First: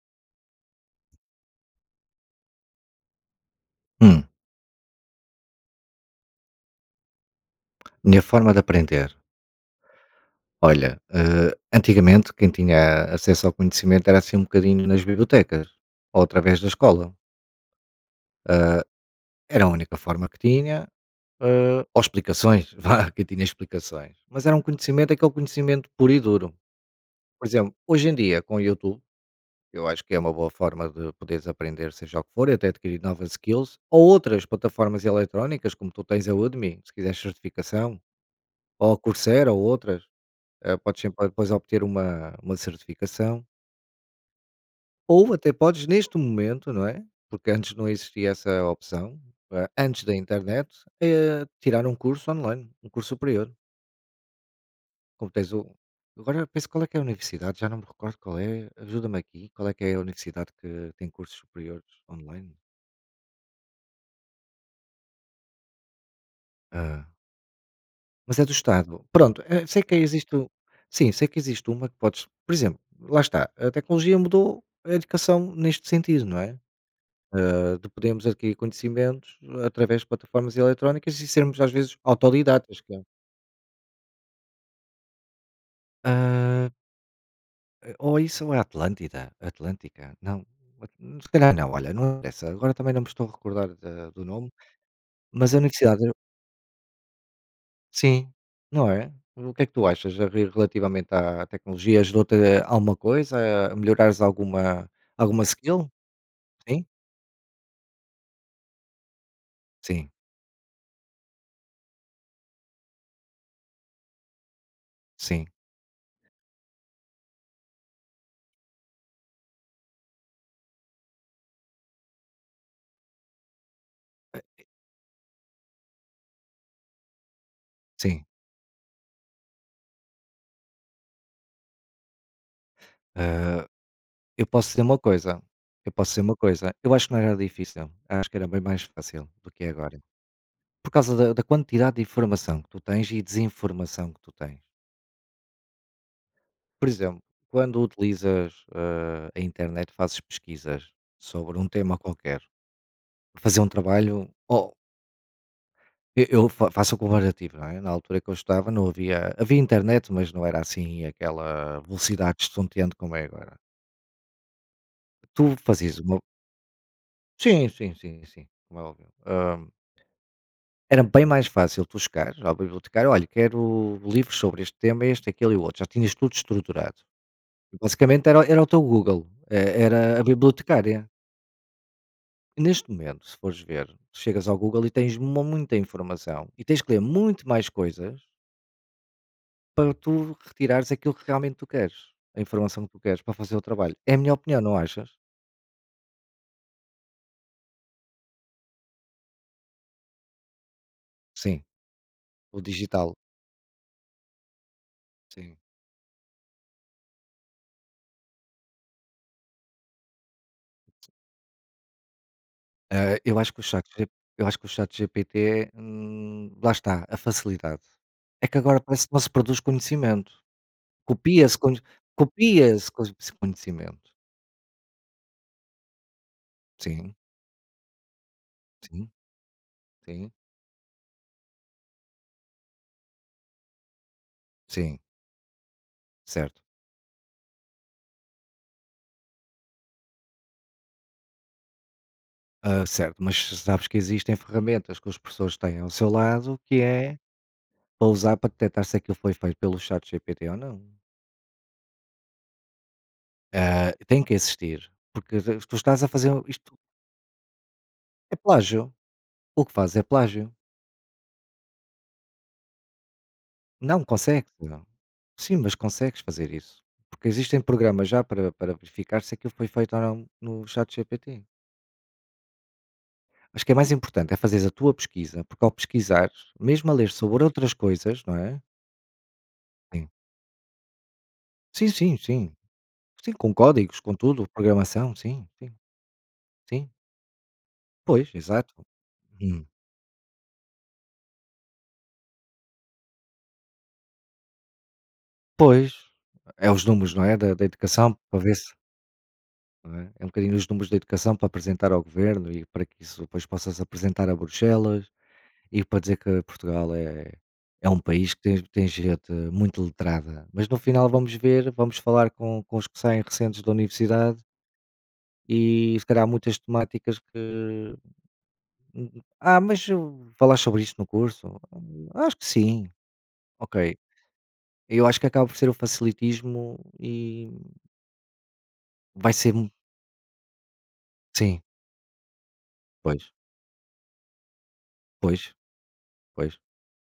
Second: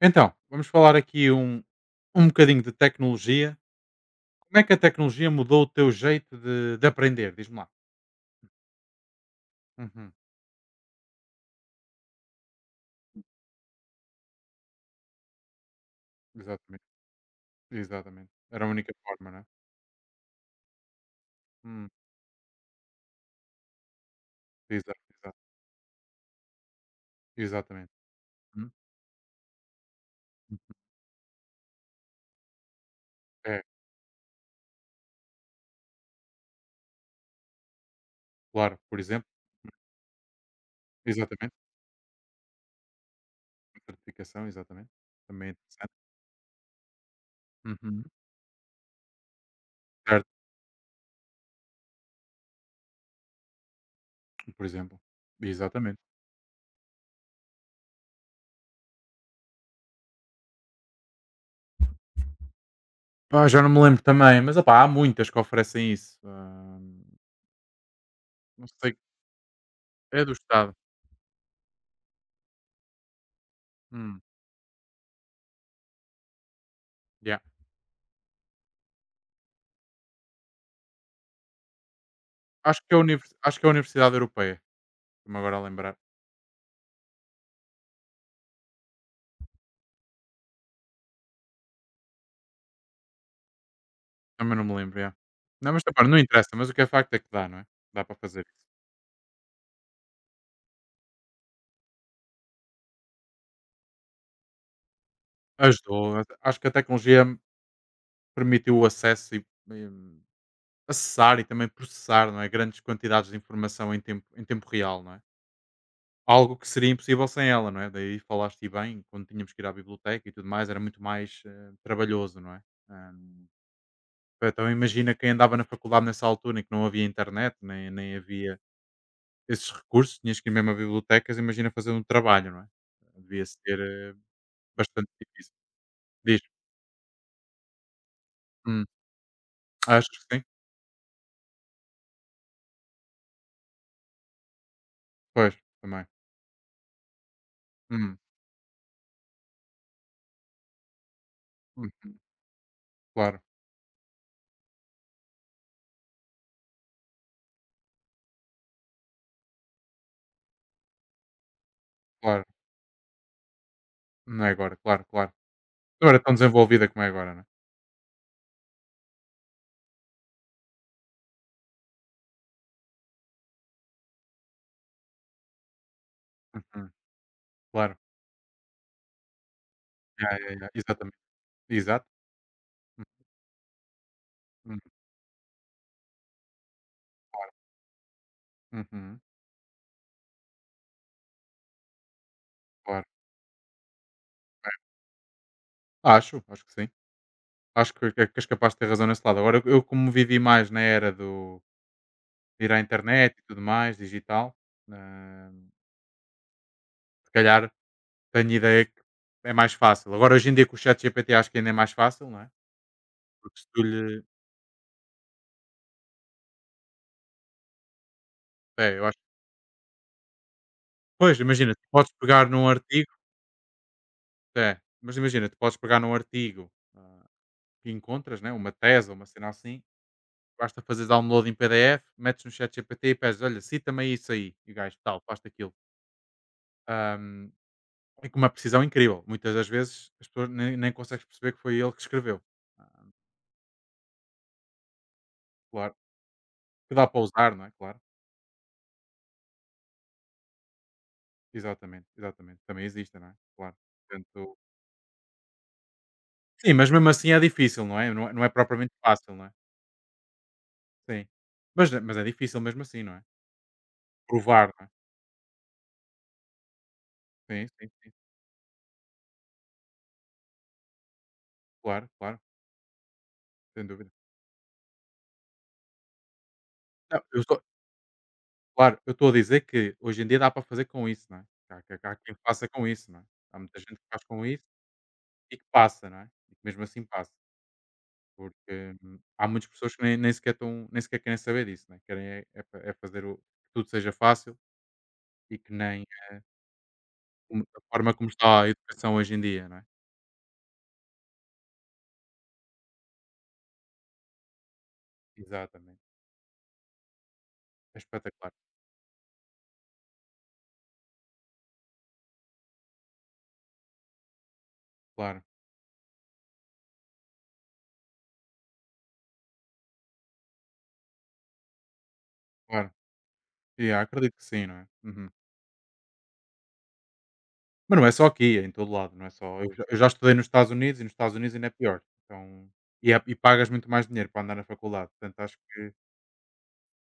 Então, vamos falar aqui um bocadinho de tecnologia. Hum, Como é que a tecnologia mudou o teu jeito de aprender? Diz-me lá. minha forma de aprender. Uhum. Olha, antigamente quem tinha acesso ao conhecimento era assim um bocadinho nas bibliotecas ou através da Exatamente. escola. Exatamente. Era a única forma, não é? Era a única forma que tinha, Hum, ou explicações, vá, que tinha explicações. Mas era um exa- conhecimento, aquele exa- conhecimento puro e duro. Por exemplo, Exatamente. hoje em dia com o Uhum. YouTube, eu acho que é uma boa forma de poderes aprender seja o que for, e até adquirir novas É, skills, ou outras plataformas eletrónicas, como tu tens a Udemy, se quiseres certificação, claro, ou a por exemplo. Coursera ou outras. Podes sempre depois Exatamente. obter uma certificação, A certificação, exatamente. ou Também é até podes interessante. neste momento, não é, porque antes não Uhum. existia essa opção, antes da Certo, internet, tirar um curso online, um curso superior, por exemplo. como tens o Exatamente. agora penso qual é que é a universidade, já não me recordo qual é, ajuda-me aqui, qual é que é a universidade que tem cursos superiores online? Pá, já não me lembro também, mas opá, há muitas que oferecem isso. Ah, Ah, mas é do não sei. Estado. Pronto, sei que É do existe o Estado. sim, sei que existe uma que podes por exemplo, lá está, a tecnologia Hum, mudou a educação neste sentido, não é? yeah. De podermos adquirir conhecimentos através de plataformas eletrónicas e sermos às vezes autodidatas. acho, que Que é a é. univers- acho que é a Universidade Europeia. Estou-me agora a lembrar. Ah, ou isso ou é Atlântida, Atlântica, não, at- se calhar não, olha, não interessa, agora também não me estou a recordar do nome, Também não me lembro, yeah. mas a Não, mas universidade, repara, não interessa, mas o que é facto é que dá, não é? Dá para sim, fazer isso. não é? O que é que tu achas a relativamente à tecnologia? Ajudou-te a alguma coisa, a melhorares alguma, alguma skill? Ajudou. Acho que a Sim, tecnologia permitiu o acesso e sim, acessar e também processar, não é? Grandes quantidades de informação em tempo real, não é? sim, Algo que seria impossível sem ela, não é? Daí falaste bem, quando tínhamos que ir à biblioteca e tudo mais, era muito mais trabalhoso, não é? Ah, então imagina quem andava na faculdade nessa altura em que não havia internet, nem sim. havia esses recursos. Tinhas que ir mesmo a bibliotecas, imagina fazer um trabalho, não é? Devia Ah, ser, eu posso dizer uma bastante coisa, difícil. eu posso dizer uma Diz. coisa, eu acho que não era difícil, acho que era bem mais Hum. fácil do que é agora. Achas que sim? Por causa da quantidade de informação que tu tens e desinformação que tu tens. Pois, também. Por exemplo, quando Hum, utilizas a internet, fazes pesquisas sobre um tema hum. qualquer, Claro, fazer um trabalho, ou faço o comparativo, não é? Na altura que eu estava não havia, havia internet, mas não era assim aquela velocidade claro. estonteante como é agora. Não é agora, claro, claro. Tu fazias Não uma. era tão desenvolvida como é agora, não é? Sim, sim, sim, sim, como é óbvio. Era bem mais fácil tu chegares ao bibliotecário: "Olha, quero livros sobre este tema, este, aquele e o outro", já tinhas tudo Uhum. estruturado. Claro. Basicamente era o teu Google, era a Ya, ya, ya. bibliotecária. Exatamente. Exato. E neste momento, se fores ver, tu chegas ao Uhum, Google e tens mu muita informação e tens que ler muito mais coisas uhum. para tu retirares aquilo que realmente tu queres, a informação que tu Claro. queres para fazer o trabalho. É a minha opinião, não achas? Acho que sim. Acho que és capaz de ter razão nesse lado. Agora eu como vivi mais na era do Sim, o de ir à digital, internet e tudo mais, digital, hã, sim. se calhar tenho ideia que é mais fácil. Agora, hoje em dia, com o ChatGPT, acho que ainda é mais fácil, não é? Ah, eu acho Porque que o se tu lhe. Chat GPT, lá está, a facilidade. É que agora É, eu parece que acho. não se produz conhecimento. Pois, Copia-se imagina, con tu podes pegar num copia-se cos artigo. conhecimento. É, mas imagina, tu podes pegar num artigo Sim, ah, que encontras, né? Uma sim, tese ou uma cena assim. sim, Basta fazer download em PDF, metes no ChatGPT e pedes, olha, cita-me aí isso aí. E o gajo, sim, tal, faz aquilo. certo. Ahm, e com uma precisão incrível. Muitas das vezes as pessoas nem consegues perceber que foi ele que escreveu. Ah, Ah, certo, mas sabes que existem ferramentas que os professores têm ao claro. seu lado, que Que dá é para usar, não é? Claro. para usar para detectar se aquilo foi feito pelo chat GPT ou não. Exatamente, exatamente. Também existe, não é? Claro. Ah, tem que Portanto, existir, porque tu estás a fazer um, Sim, isto mas mesmo assim é difícil, não é? Não é é não é plágio. propriamente fácil, não é? O que faz é plágio. Sim. Mas é difícil mesmo assim, não é? Não consegue. Provar, não é? Sim, mas consegues fazer isso, porque existem Sim, sim, programas sim. já para verificar se aquilo foi feito ou não no ChatGPT. Claro, claro, Acho que é sem mais dúvida. importante é fazeres a tua pesquisa, porque ao pesquisar mesmo a ler Não, eu sobre estou outras coisas, não é? claro, eu estou a dizer que Sim. hoje em dia dá para fazer com isso, não é? Que há Sim, que sim, há quem sim. faça com isso, não é? Sim, com Há muita gente códigos, que com faz com tudo, isso programação, sim, e que sim, passa, não é? E que mesmo sim. assim passa, Pois, exato. porque há Hum. muitas pessoas que nem sequer querem saber disso, não é? Querem é é fa é fazer o que tudo seja fácil e que Pois, nem é os números, não é, da como a forma educação como para ver está a se educação hoje em dia, não é? não é? É um bocadinho os números da educação para apresentar ao governo e para que isso depois possas apresentar a Bruxelas. E para Exatamente. dizer que Portugal é, é É um país que espetacular, tem, gente muito letrada. Mas no final vamos ver, vamos falar com os que saem recentes da universidade claro. e se calhar muitas temáticas que. "Hum, Ah, mas falar sobre isto no curso? " Acho que sim. Claro. Ok. Yeah, acredito que sim, não é? Eu acho que Uhum. acaba por ser o facilitismo e Mas não é só aqui, é em todo lado, não é vai ser. só. Eu já estudei nos Estados Unidos e nos Estados Unidos Sim, ainda é pior. Então, e, é- pois, e pagas muito mais dinheiro para andar na faculdade. Portanto, pois, acho que, pois.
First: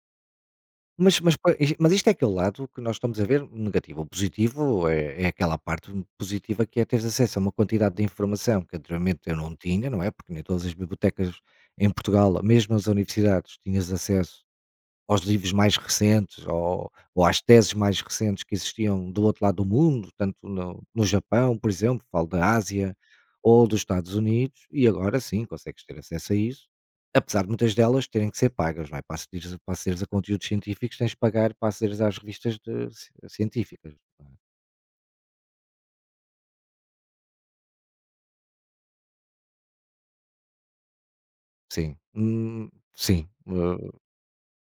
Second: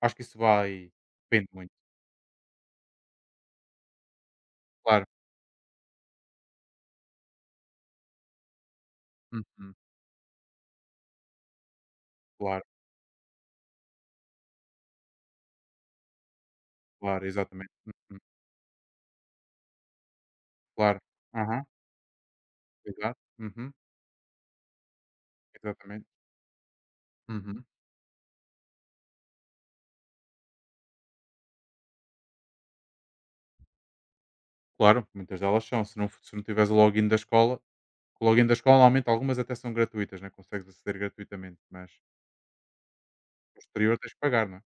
acho que isso vai. Mas Depende pa muito. is mas isto é aquele lado que nós estamos a ver negativo. O positivo Claro. é aquela parte positiva que é teres acesso a uma quantidade de informação que anteriormente eu não Uhum. tinha, não é, porque nem todas as bibliotecas em Portugal, Claro, mesmo as universidades, tinhas acesso aos livros mais recentes ou, claro, às teses exatamente. mais Uhum. recentes que existiam do outro lado do mundo, tanto no, Claro. no Japão, Aham, por exemplo, falo da Ásia exato. ou Uhum. dos Estados Unidos, e agora sim consegues ter Exatamente. acesso a isso, apesar de Uhum. muitas delas terem que ser pagas, não é? Para acederes a conteúdos científicos tens de pagar para acederes às revistas de científicas. Não é? Claro, muitas delas são. Se não, se não tiveres o login da escola, normalmente algumas até são gratuitas, né? Consegues aceder gratuitamente, mas Sim, sim. No tens que pagar, não é?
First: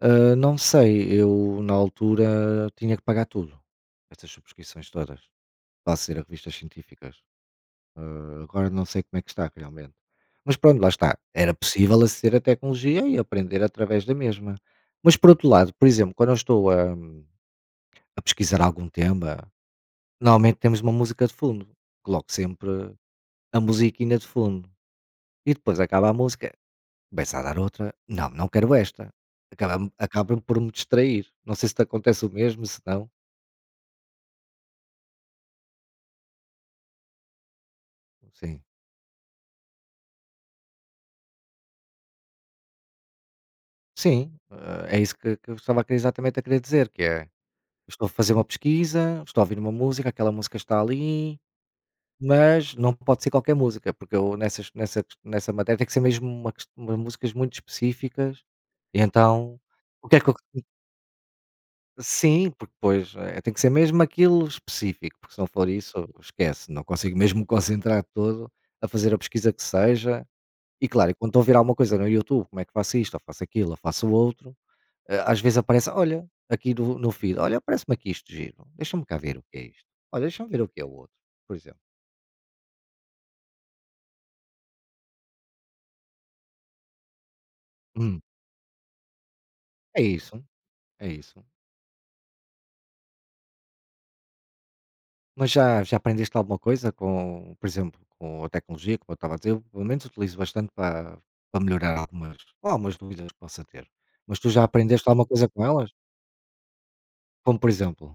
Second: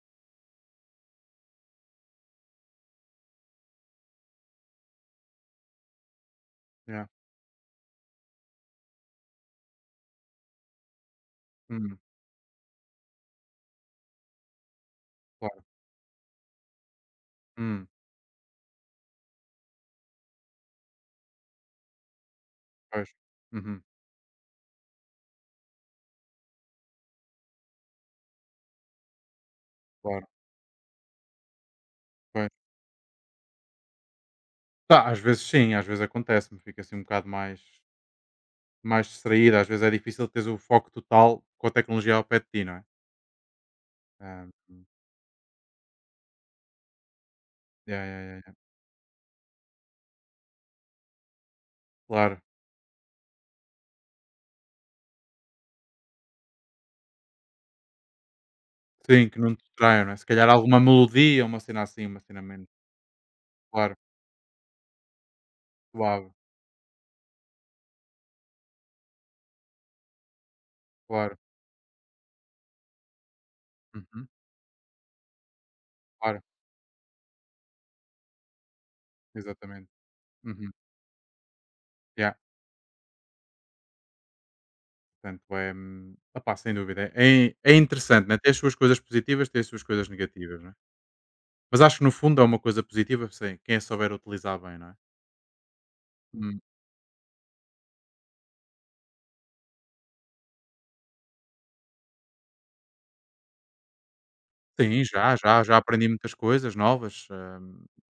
Ah, não sei, eu na altura tinha que pagar tudo, essas subscrições todas, para aceder a revistas Yeah. científicas. Agora não sei como é que está realmente. Mas pronto, lá está. Era Uhum. possível aceder à tecnologia e aprender através da mesma. Mas por outro Claro. lado, por exemplo, quando eu estou a, Hum. a pesquisar algum tema, normalmente temos uma música de fundo. Coloco sempre Pois. a Uhum. musiquinha de fundo. E depois acaba a música, começa a dar outra. Não, não quero esta. Acaba, Claro, acaba por me distrair. Não sei se te acontece o pois. mesmo, se não. Tá, às vezes sim, às vezes acontece-me, fico assim um bocado mais Sim. mais distraído, às vezes é difícil teres o foco total com a tecnologia ao pé de ti, não é? Sim, Hã, é isso que eu estava a exatamente a querer dizer, que é. yeah, Estou a yeah, fazer yeah, uma yeah. pesquisa, estou a ouvir uma música, aquela música está ali, Claro. mas não pode ser qualquer música, porque eu nessa matéria tem que ser mesmo uma músicas muito específicas, e Sim, que não então, te distraiam, o não que é? é Se que eu calhar alguma melodia, uma cena assim, uma cena sim, menos porque depois, tem que ser claro, mesmo aquilo específico, porque se não for isso, suave, esquece, não consigo mesmo me concentrar todo a fazer a pesquisa que seja. E claro, e quando claro. estou a ouvir alguma coisa no YouTube, como é que faço isto, ou faço aquilo, ou faço o Uhum. outro, às vezes aparece: "Olha, Claro, aqui no feed, olha, aparece-me aqui isto giro, deixa-me cá ver o que é isto. exatamente. Olha, deixa-me ver o Uhum. que é o outro", por exemplo. Yeah. Portanto é, opá, sem dúvida, é Hum. interessante, né, tem as suas coisas positivas, tem as suas É coisas isso, negativas, não é? é isso. Mas acho que no fundo é uma coisa positiva, sim, quem a souber utilizar bem, não é? Mas já aprendeste alguma Hum. coisa com, por exemplo, com a tecnologia, como eu estava a dizer? Eu, pelo menos, utilizo bastante para melhorar algumas dúvidas que possa ter. Mas tu já Sim, aprendeste alguma já, coisa já, com já elas? aprendi muitas coisas novas, Como, por exemplo,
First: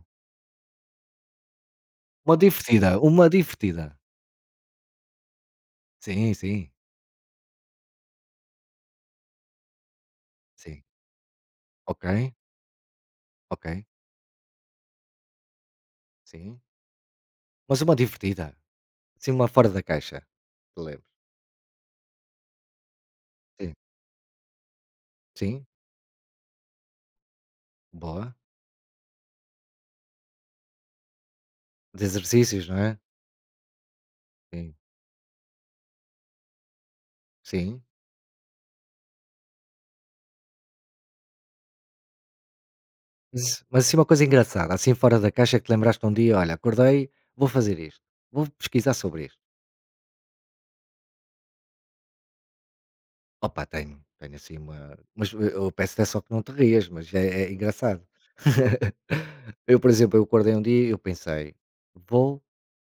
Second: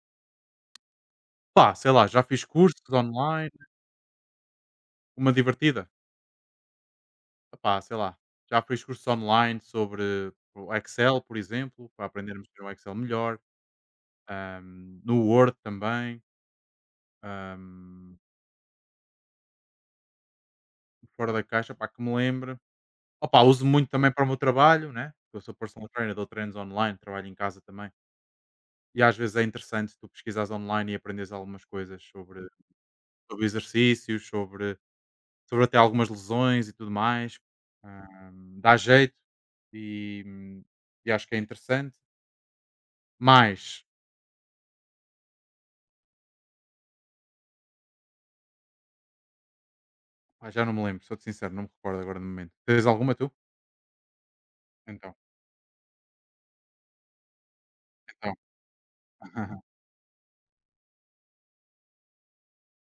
pá, sei lá, já uma fiz cursos divertida, uma online, divertida. uma divertida, Sim, sim, epá, sei lá, já fiz cursos online sobre o sim. Excel, por exemplo, Ok, para aprendermos a ter um Excel melhor, ok, no Word também, sim. Mas uma hum, divertida, sim uma fora da caixa, que te lembres? fora da caixa, pá, que me lembre. Opa, uso muito também para o meu trabalho, né? Eu sou Sim, personal trainer, dou treinos online, trabalho em casa também. boa. E às vezes é interessante tu pesquisares online e aprendes algumas De coisas sobre, exercícios, não é? sobre exercícios, Sim, sobre até algumas lesões e tudo mais. sim. Ah, dá jeito e, hum, e acho que é interessante. Mas Mas, assim uma coisa engraçada, assim fora da caixa que te lembraste um dia: "Olha, acordei, vou fazer isto, vou pesquisar sobre isto". pá, já não me lembro, sou-te sincero, não me recordo agora no momento. Tens alguma tu? Opa, tenho assim uma Então, mas eu peço é só que não te rias, mas é engraçado. então. Eu, por exemplo, eu acordei um dia e eu pensei: "Vou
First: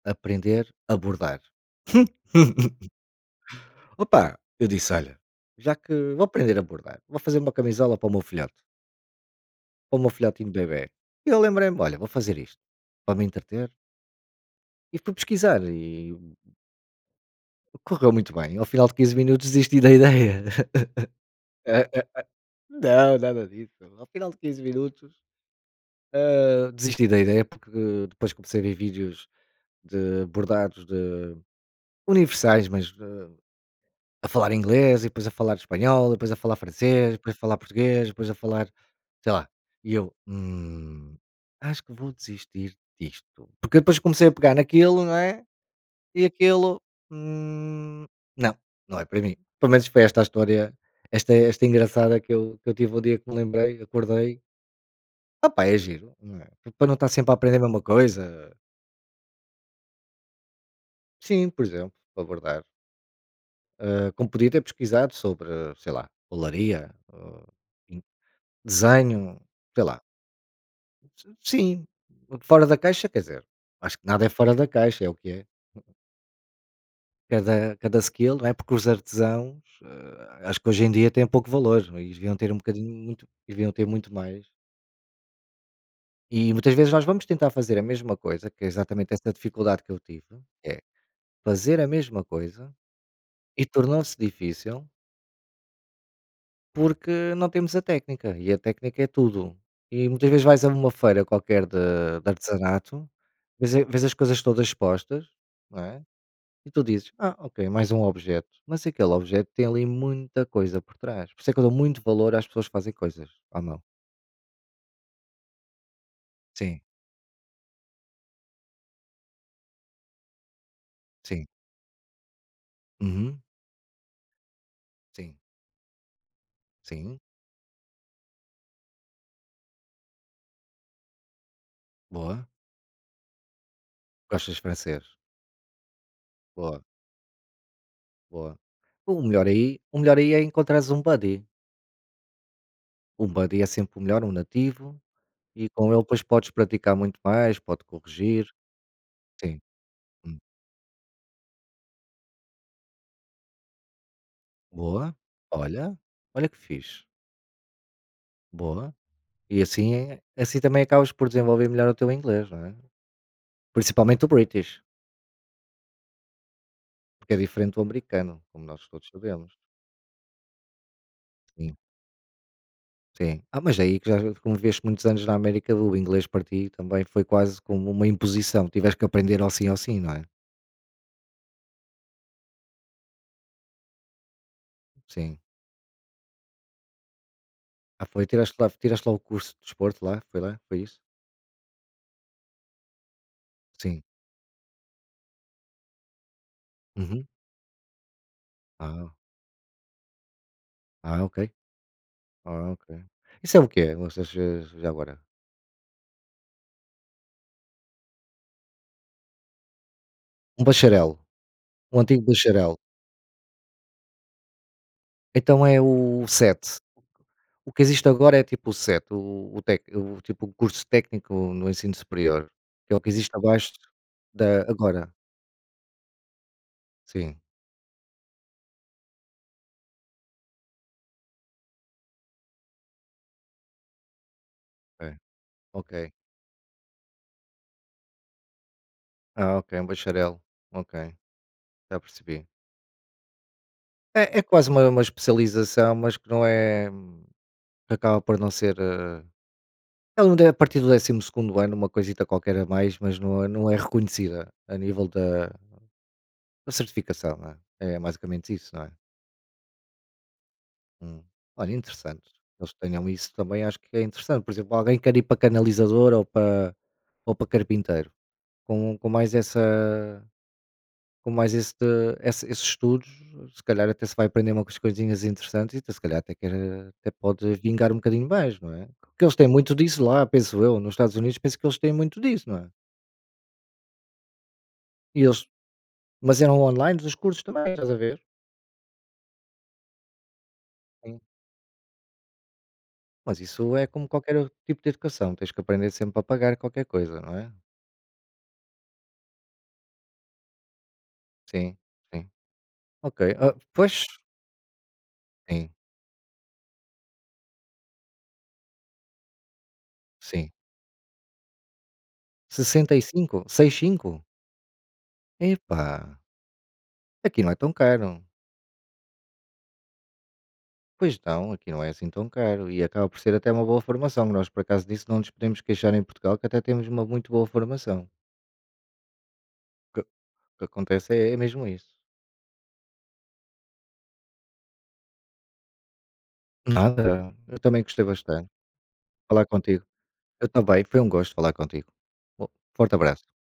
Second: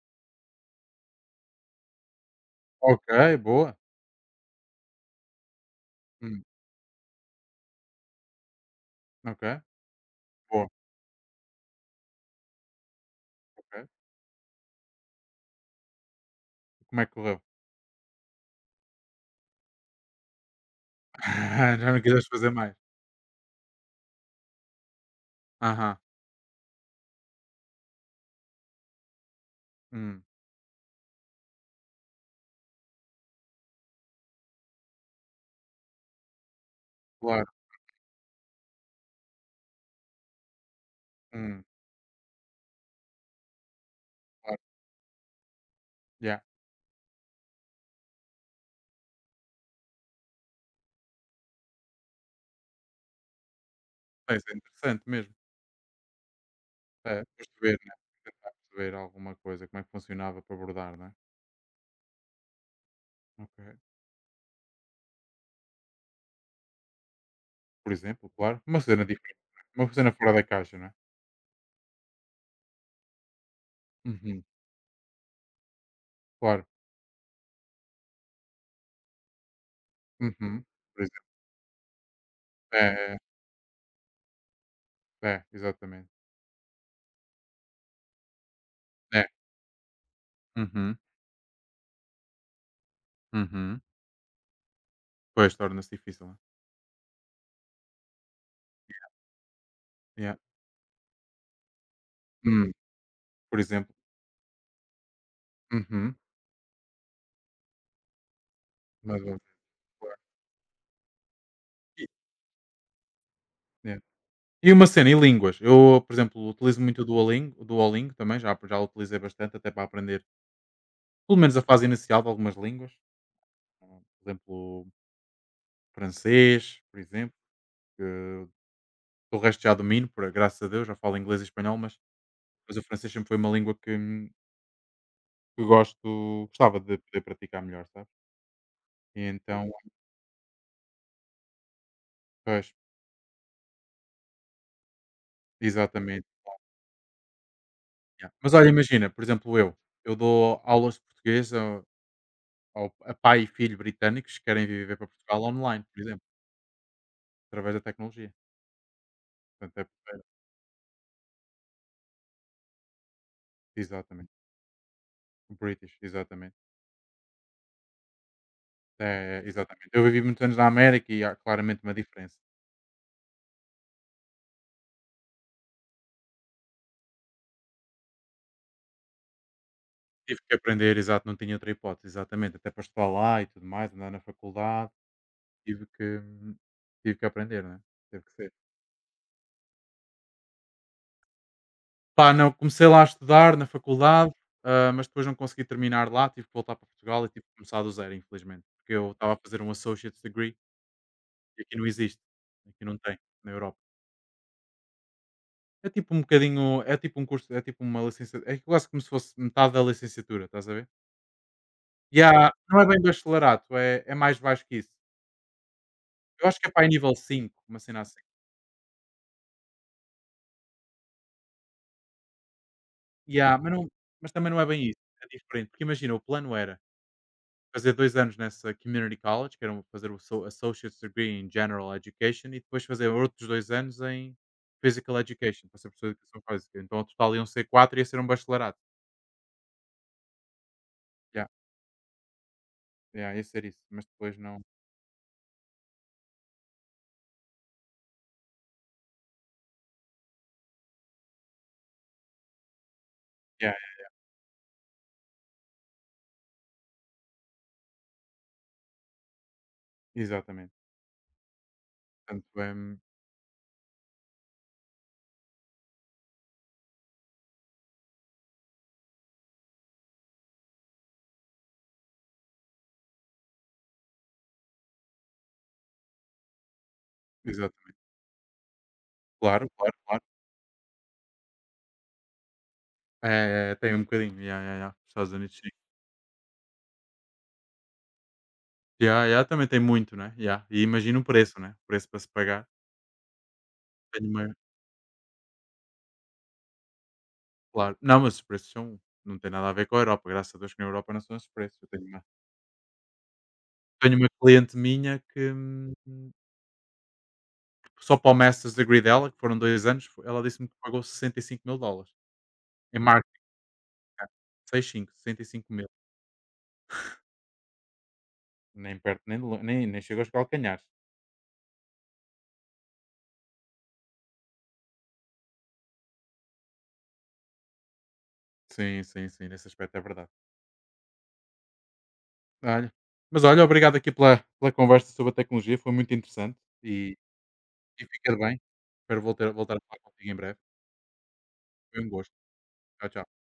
aprender a bordar". Ok, boa. Opa, eu disse: "Olha, já que vou Hum, aprender a bordar, vou fazer uma camisola para o meu filhote". ok, Para o meu filhotinho de boa, bebê. E eu lembrei-me: "Olha, vou fazer isto, para me entreter", ok. e fui pesquisar e Como é que correu? correu muito bem. Ao final de 15 minutos desisti da ideia. Ah Já não ah quiseste fazer mais. não, nada disso. Ao final de 15 minutos, Aham. Desisti da ideia, porque depois comecei a ver vídeos Hum, de bordados de universais, mas, a falar inglês e depois a falar espanhol, e depois a falar francês, e depois a claro. falar português, e depois a falar sei lá. E eu: "Hum, Hum, acho que vou desistir disto". Porque depois comecei a pegar claro. naquilo, não é? E Yeah. aquilo, hum, não, não é para mim. Pelo menos foi esta a história, esta engraçada que eu tive o dia que me lembrei, acordei. Pois é interessante mesmo. Opá, é giro, não é? Para não estar É, sempre a aprender a perceber, mesma né? Tentar coisa. perceber alguma coisa, como é que funcionava para abordar, né? Sim, por exemplo, para bordar. Ok. Ah, como podia ter pesquisado sobre, sei lá, olaria, ah, Por em exemplo, claro. Uma cena desenho, diferente, sei não é, uma lá. cena fora da caixa, não é? S sim, fora da caixa, quer dizer, acho que nada é Uhum. fora da caixa, é o que é. Claro. Cada skill, não é, porque os artesãos, acho Uhum. que hoje em Por dia têm exemplo. pouco valor não é? E deviam ter um É, bocadinho é, muito é. deviam ter muito mais. É, exatamente. E muitas vezes nós vamos tentar fazer a mesma coisa, que é exatamente É. essa dificuldade que eu tive, é Uhum, fazer a mesma coisa e uhum. tornou-se difícil, Pois, torna-se difícil, não é? porque não temos a técnica e a técnica é tudo. E muitas Yeah. vezes vais a uma feira qualquer de Hum, artesanato, por vês a exemplo. vês as coisas todas expostas, não é? Uhum. E tu dizes: "Ah, ok, mais um objeto", mas aquele Mais uma vez, objeto tem ali claro. muita coisa por trás. Por isso é que eu dou muito E valor às pessoas que fazem coisas à mão. yeah. E uma cena, e línguas? Eu, por exemplo, utilizo Sim, muito o Duolingo também, já o utilizei bastante até para aprender, pelo sim. menos a fase inicial de algumas línguas. Uhum. Ah, por exemplo, Sim, francês, por sim. exemplo, que o resto já domino, por graças a Deus, já falo inglês e espanhol, mas Boa. Mas o francês sempre foi uma língua Gostas de francês. que gosto gostava Boa, de poder praticar melhor, sabes? boa. O E melhor então aí o melhor aí é encontrares um buddy. pois, Um buddy é sempre o melhor, um nativo, e com ele depois exatamente, podes praticar muito mais, pode yeah. corrigir. Mas olha, imagina, por exemplo, Sim. eu Hum. dou aulas de português a pai e filho britânicos que querem viver para Boa. Portugal online, Olha, por exemplo, olha que fixe. através da tecnologia. Boa. E Portanto, é assim porreiro. assim também acabas por desenvolver melhor o teu inglês, não é? Principalmente o Exatamente. British, British, exatamente. porque é diferente do americano, como nós todos É, sabemos. exatamente. Eu vivi muitos anos na América e há Sim, claramente uma diferença. sim. Ah, mas é aí que já como viveste muitos anos na América, o inglês para ti também foi quase como uma imposição, tiveste que aprender ao sim, não é? Tive que aprender, exato, não tinha outra hipótese, exatamente, até para estudar lá e tudo mais, andar na faculdade. Sim. Tive que aprender, né, Ah, teve foi, que ser. tiraste lá o curso de desporto lá, foi isso? Pá, não, comecei lá a estudar na Sim. faculdade, mas depois não consegui terminar lá, tive que voltar para Portugal Uhum. e tive que começar do zero, infelizmente, porque Ah, eu estava a fazer um Associate's Degree ah, ok. e aqui não existe, Ah, aqui ok. não tem, na Isso é o Europa. quê? Vocês, já agora? É tipo um bocadinho, é tipo um curso, é tipo uma licença, é quase como se fosse metade da licenciatura, Um estás a ver? bacharel, um E antigo há bacharel. Não é bem bacharelato, é mais baixo que isso. Então é o Eu acho que é 7. para aí nível 5, O uma que cena existe assim. agora é tipo o CET, o tec o tipo o curso técnico no ensino superior, que é o que existe E há abaixo mas não mas também não da é bem isso, agora. é diferente, porque imagina, o plano era Sim, fazer 2 anos nessa community college, que era fazer o associate's degree in general education e depois fazer outros 2 anos em é, physical education, para ser ok. professor de educação física. Então, ao total iam ser 4 e ia ser um bacharelado. Ah, ok, um bacharel, ok, Yeah, já percebi. yeah, ia ser isso, mas É depois é não. quase uma especialização, mas que não é que acaba por não ser, ela não deve a partir do 12.º ano, uma coisita qualquer a mais, mas não é não Yeah, é reconhecida a nível da certificação, não é? É basicamente isso, não é? exatamente. Hum. Olha, interessante. Portanto, Eles tenham isso também, acho que é interessante. Por exemplo, alguém quer ir para canalizador ou para carpinteiro. Com mais essa. Com mais este esses estudos, se calhar até se vai aprender umas coisinhas interessantes e até se calhar até, quer, até pode vingar exatamente. um bocadinho mais, não é? Porque eles têm Claro, muito claro, disso claro. lá, penso eu, nos Estados Unidos, penso que eles têm muito disso, não é? É, é, é, tem um bocadinho. Yeah, yeah, yeah. Os E Estados eles, Unidos, sim. mas eram online os cursos também, estás a ver? Yeah, yeah, também tem muito, né, yeah. E imagina Sim. o preço, né, o preço para se pagar. Mas isso é como Tenho qualquer outro uma tipo de educação, tens que aprender sempre a pagar qualquer coisa, não é? claro. Não, mas os preços são não tem nada a ver com a Europa, graças a Deus que na Europa não são esses Sim, preços. Eu tenho uma sim. Ok, ah, pois, tenho uma cliente minha que, sim, só para o Masters Degree dela, que foram 2 anos, fo ela sim. disse-me que pagou 65.000 dólares em marketing, 65? 6,5? ah, 65, 65.000, Epá, aqui não é tão caro. nem perto nem de lo nem nem chegou aos calcanhares. Pois não, aqui não é assim tão caro e acaba por ser até uma boa formação. Nós, por acaso disso, não nos podemos queixar em Portugal, que até temos uma muito boa formação. Sim, sim, sim, nesse O aspecto que, é o verdade. que acontece é, é mesmo isso. Olha, mas olha, obrigado aqui pela conversa sobre a tecnologia, foi muito interessante e Nada, eu também gostei e fica bastante bem. de Espero falar voltar a contigo. falar contigo em Eu breve. também, foi um gosto falar contigo. Foi um gosto. Bom, forte Tchau, abraço. tchau.